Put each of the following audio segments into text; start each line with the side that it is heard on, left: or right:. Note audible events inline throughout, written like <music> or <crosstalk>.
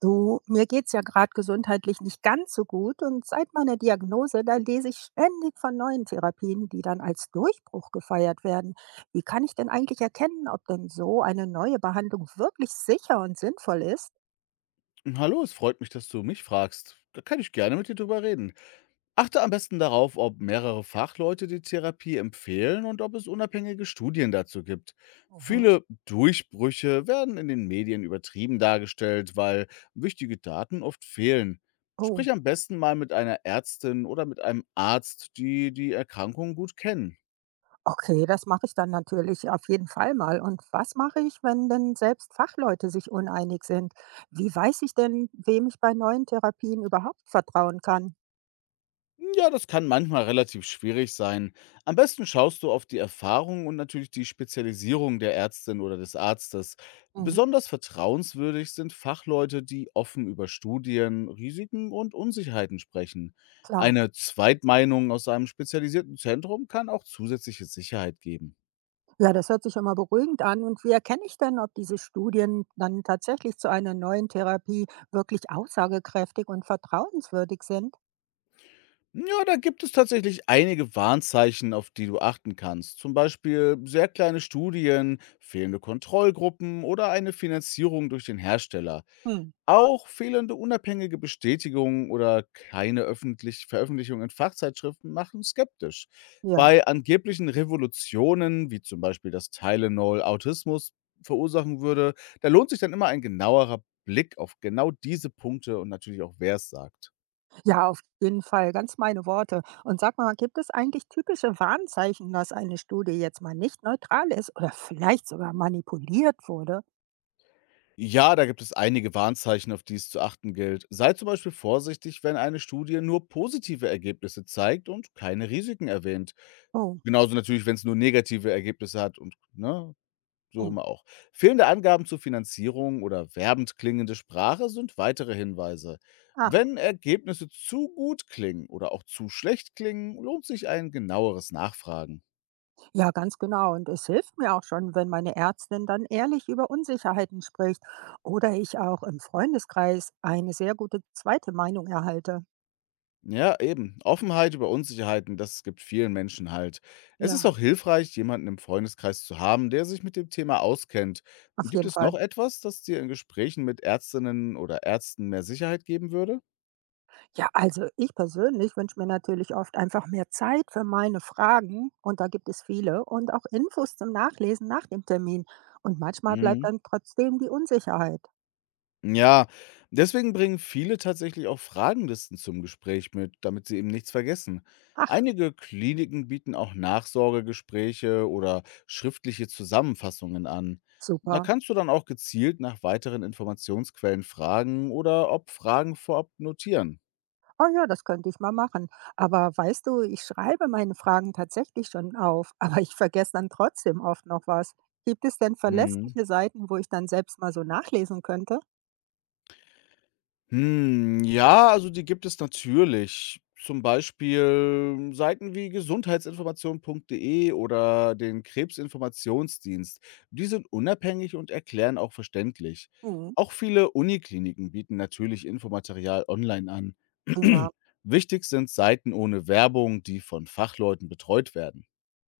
right: Du, mir geht's ja gerade gesundheitlich nicht ganz so gut und seit meiner Diagnose, da lese ich ständig von neuen Therapien, die dann als Durchbruch gefeiert werden. Wie kann ich denn eigentlich erkennen, ob denn so eine neue Behandlung wirklich sicher und sinnvoll ist?
left: Hallo, es freut mich, dass du mich fragst. Da kann ich gerne mit dir drüber reden. Achte am besten darauf, ob mehrere Fachleute die Therapie empfehlen und ob es unabhängige Studien dazu gibt.
right: Mhm.
left: Viele Durchbrüche werden in den Medien übertrieben dargestellt, weil wichtige Daten oft fehlen.
right: Oh,
left: Sprich am besten mal mit einer Ärztin oder mit einem Arzt, die die Erkrankung gut kennen.
right: okay, das mache ich dann natürlich auf jeden Fall mal. Und was mache ich, wenn denn selbst Fachleute sich uneinig sind? Wie weiß ich denn, wem ich bei neuen Therapien überhaupt vertrauen kann?
left: Ja, das kann manchmal relativ schwierig sein. Am besten schaust du auf die Erfahrung und natürlich die Spezialisierung der Ärztin oder des Arztes.
right: Mhm.
left: Besonders vertrauenswürdig sind Fachleute, die offen über Studien, Risiken und Unsicherheiten sprechen.
right: Klar.
left: Eine Zweitmeinung aus einem spezialisierten Zentrum kann auch zusätzliche Sicherheit geben.
right: Ja, das hört sich schon mal beruhigend an. Und wie erkenne ich denn, ob diese Studien dann tatsächlich zu einer neuen Therapie wirklich aussagekräftig und vertrauenswürdig sind?
left: Ja, da gibt es tatsächlich einige Warnzeichen, auf die du achten kannst. Zum Beispiel sehr kleine Studien, fehlende Kontrollgruppen oder eine Finanzierung durch den Hersteller.
right: Hm.
left: Auch fehlende unabhängige Bestätigung oder keine öffentlich Veröffentlichung in Fachzeitschriften machen skeptisch.
right: Ja,
left: Bei angeblichen Revolutionen, wie zum Beispiel das Tylenol Autismus verursachen würde, da lohnt sich dann immer ein genauerer Blick auf genau diese Punkte und natürlich auch, wer es sagt.
right: ja, auf jeden Fall, ganz meine Worte. Und sag mal, gibt es eigentlich typische Warnzeichen, dass eine Studie jetzt mal nicht neutral ist oder vielleicht sogar manipuliert wurde?
left: Ja, da gibt es einige Warnzeichen, auf die es zu achten gilt. Sei zum Beispiel vorsichtig, wenn eine Studie nur positive Ergebnisse zeigt und keine Risiken erwähnt.
right: Oh.
left: Genauso natürlich, wenn es nur negative Ergebnisse hat und ne, so
right: Hm.
left: rum auch. Fehlende Angaben zur Finanzierung oder werbend klingende Sprache sind weitere Hinweise.
right: Ah.
left: Wenn Ergebnisse zu gut klingen oder auch zu schlecht klingen, lohnt sich ein genaueres Nachfragen.
right: Ja, ganz genau. Und es hilft mir auch schon, wenn meine Ärztin dann ehrlich über Unsicherheiten spricht oder ich auch im Freundeskreis eine sehr gute zweite Meinung erhalte.
left: Ja, eben. Offenheit über Unsicherheiten, das gibt vielen Menschen halt. Es ist
right: Ja,
left: auch hilfreich, jemanden im Freundeskreis zu haben, der sich mit dem Thema auskennt.
right: auf
left: Gibt
right: jeden
left: es noch
right: Fall.
left: etwas, das dir in Gesprächen mit Ärztinnen oder Ärzten mehr Sicherheit geben würde?
right: Ja, also ich persönlich wünsche mir natürlich oft einfach mehr Zeit für meine Fragen und da gibt es viele und auch Infos zum Nachlesen nach dem Termin. Und manchmal bleibt
left: Mhm.
right: dann trotzdem die Unsicherheit.
left: Ja, deswegen bringen viele tatsächlich auch Fragenlisten zum Gespräch mit, damit sie eben nichts vergessen.
right: Ach,
left: Einige Kliniken bieten auch Nachsorgegespräche oder schriftliche Zusammenfassungen an. Da
right: super.
left: kannst du dann auch gezielt nach weiteren Informationsquellen fragen oder ob Fragen vorab notieren.
right: Oh ja, das könnte ich mal machen. Aber weißt du, ich schreibe meine Fragen tatsächlich schon auf, <laughs> aber ich vergesse dann trotzdem oft noch was. Gibt es denn
left: Mhm.
right: verlässliche Seiten, wo ich dann selbst mal so nachlesen könnte?
left: Ja, also die gibt es natürlich. Zum Beispiel Seiten wie gesundheitsinformation.de oder den Krebsinformationsdienst. Die sind unabhängig und erklären auch verständlich.
right: Mhm.
left: Auch viele Unikliniken bieten natürlich Infomaterial online an.
right: Prima.
left: <clears throat> Wichtig sind Seiten ohne Werbung, die von Fachleuten betreut werden.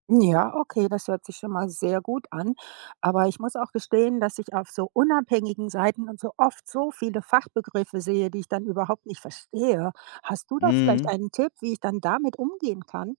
right: Ja, okay, das hört sich schon mal sehr gut an. Aber ich muss auch gestehen, dass ich auf so unabhängigen Seiten und so oft so viele Fachbegriffe sehe, die ich dann überhaupt nicht verstehe. Hast du da vielleicht
left: Mhm.
right: einen Tipp, wie ich dann damit umgehen kann?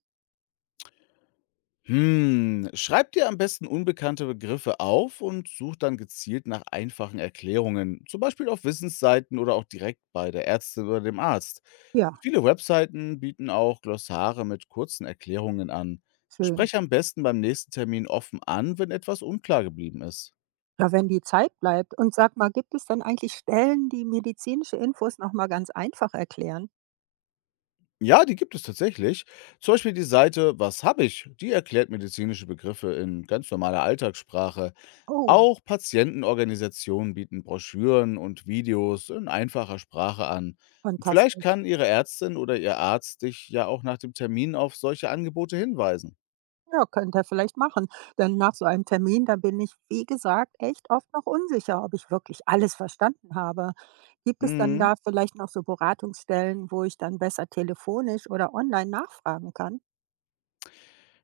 left: Schreib dir am besten unbekannte Begriffe auf und such dann gezielt nach einfachen Erklärungen, zum Beispiel auf Wissensseiten oder auch direkt bei der Ärztin oder dem Arzt.
right: Ja,
left: Viele Webseiten bieten auch Glossare mit kurzen Erklärungen an.
right: schön.
left: Sprech am besten beim nächsten Termin offen an, wenn etwas unklar geblieben ist.
right: Ja, wenn die Zeit bleibt. Und sag mal, gibt es dann eigentlich Stellen, die medizinische Infos noch mal ganz einfach erklären?
left: Ja, die gibt es tatsächlich. Zum Beispiel die Seite „Was habe ich?“ Die erklärt medizinische Begriffe in ganz normaler Alltagssprache.
right: Oh,
left: Auch Patientenorganisationen bieten Broschüren und Videos in einfacher Sprache an. Vielleicht
right: fantastisch.
left: kann Ihre Ärztin oder Ihr Arzt dich ja auch nach dem Termin auf solche Angebote hinweisen.
right: Ja, könnte ihr vielleicht machen. Denn nach so einem Termin, da bin ich, wie gesagt, echt oft noch unsicher, ob ich wirklich alles verstanden habe. Gibt es dann
left: Mhm.
right: da vielleicht noch so Beratungsstellen, wo ich dann besser telefonisch oder online nachfragen kann?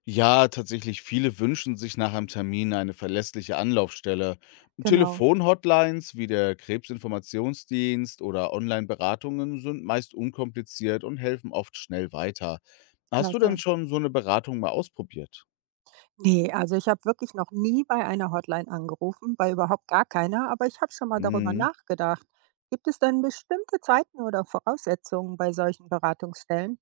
left: Ja, tatsächlich, viele wünschen sich nach einem Termin eine verlässliche Anlaufstelle.
right: Genau,
left: Telefonhotlines wie der Krebsinformationsdienst oder Online-Beratungen sind meist unkompliziert und helfen oft schnell weiter. Hast du denn
right: klasse.
left: schon so eine Beratung mal ausprobiert?
right: Nee, also ich habe wirklich noch nie bei einer Hotline angerufen, bei überhaupt gar keiner, aber ich habe schon mal darüber
left: Mhm.
right: nachgedacht. Gibt es denn bestimmte Zeiten oder Voraussetzungen bei solchen Beratungsstellen?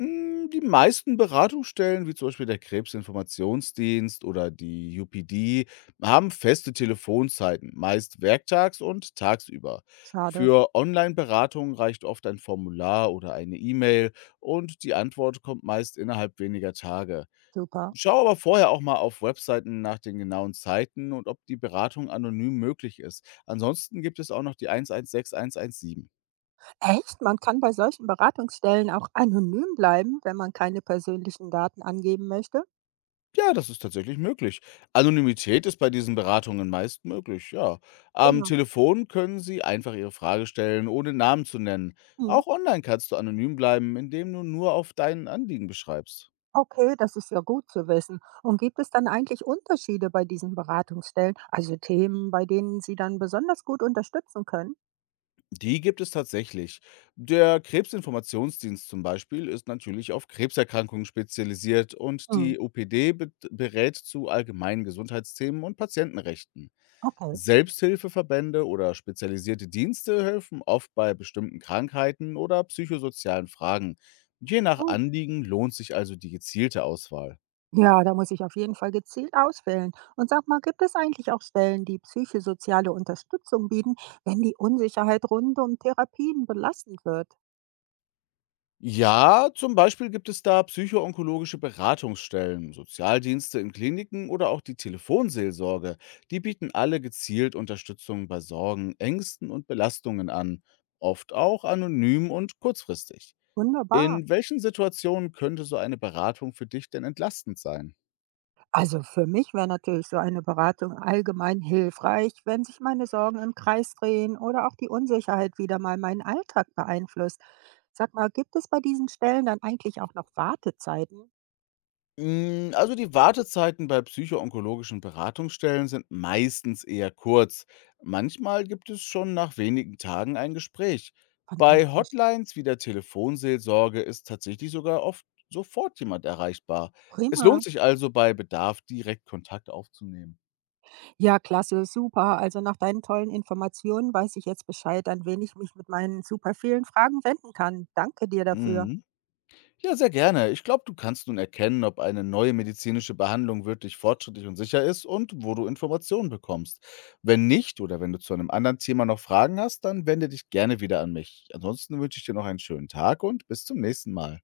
left: Die meisten Beratungsstellen, wie zum Beispiel der Krebsinformationsdienst oder die UPD, haben feste Telefonzeiten, meist werktags und tagsüber.
right: Schade,
left: Für Online-Beratung reicht oft ein Formular oder eine E-Mail und die Antwort kommt meist innerhalb weniger Tage.
right: super.
left: Schau aber vorher auch mal auf Webseiten nach den genauen Zeiten und ob die Beratung anonym möglich ist. Ansonsten gibt es auch noch die 116117.
right: Echt? Man kann bei solchen Beratungsstellen auch anonym bleiben, wenn man keine persönlichen Daten angeben möchte?
left: Ja, das ist tatsächlich möglich. Anonymität ist bei diesen Beratungen meist möglich, ja. Am
right: Prima.
left: Telefon können Sie einfach Ihre Frage stellen, ohne Namen zu nennen.
right: Mhm.
left: Auch online kannst du anonym bleiben, indem du nur auf deinen Anliegen beschreibst.
right: Okay, das ist ja gut zu wissen. Und gibt es dann eigentlich Unterschiede bei diesen Beratungsstellen, also Themen, bei denen Sie dann besonders gut unterstützen können?
left: Die gibt es tatsächlich. Der Krebsinformationsdienst zum Beispiel ist natürlich auf Krebserkrankungen spezialisiert und
right: Mhm.
left: die OPD berät zu allgemeinen Gesundheitsthemen und Patientenrechten.
right: Okay,
left: Selbsthilfeverbände oder spezialisierte Dienste helfen oft bei bestimmten Krankheiten oder psychosozialen Fragen. Je nach
right: gut.
left: Anliegen lohnt sich also die gezielte Auswahl.
right: Ja, da muss ich auf jeden Fall gezielt auswählen. Und sag mal, gibt es eigentlich auch Stellen, die psychosoziale Unterstützung bieten, wenn die Unsicherheit rund um Therapien belastend wird?
left: Ja, zum Beispiel gibt es da psychoonkologische Beratungsstellen, Sozialdienste in Kliniken oder auch die Telefonseelsorge. Die bieten alle gezielt Unterstützung bei Sorgen, Ängsten und Belastungen an, oft auch anonym und kurzfristig.
right: Wunderbar.
left: In welchen Situationen könnte so eine Beratung für dich denn entlastend sein?
right: Also für mich wäre natürlich so eine Beratung allgemein hilfreich, wenn sich meine Sorgen im Kreis drehen oder auch die Unsicherheit wieder mal meinen Alltag beeinflusst. Sag mal, gibt es bei diesen Stellen dann eigentlich auch noch Wartezeiten?
left: Also die Wartezeiten bei psychoonkologischen Beratungsstellen sind meistens eher kurz. Manchmal gibt es schon nach wenigen Tagen ein Gespräch. Bei
right: Fantastisch.
left: Hotlines wie der Telefonseelsorge ist tatsächlich sogar oft sofort jemand erreichbar. Es
right: Prima.
left: lohnt sich also bei Bedarf direkt Kontakt aufzunehmen.
right: Ja, klasse, super. Also nach deinen tollen Informationen weiß ich jetzt Bescheid, an wen ich mich mit meinen super vielen Fragen wenden kann. Danke dir dafür.
left: Mhm. Ja, sehr gerne. Ich glaube, du kannst nun erkennen, ob eine neue medizinische Behandlung wirklich fortschrittlich und sicher ist und wo du Informationen bekommst. Wenn nicht oder wenn du zu einem anderen Thema noch Fragen hast, dann wende dich gerne wieder an mich. Ansonsten wünsche ich dir noch einen schönen Tag und bis zum nächsten Mal.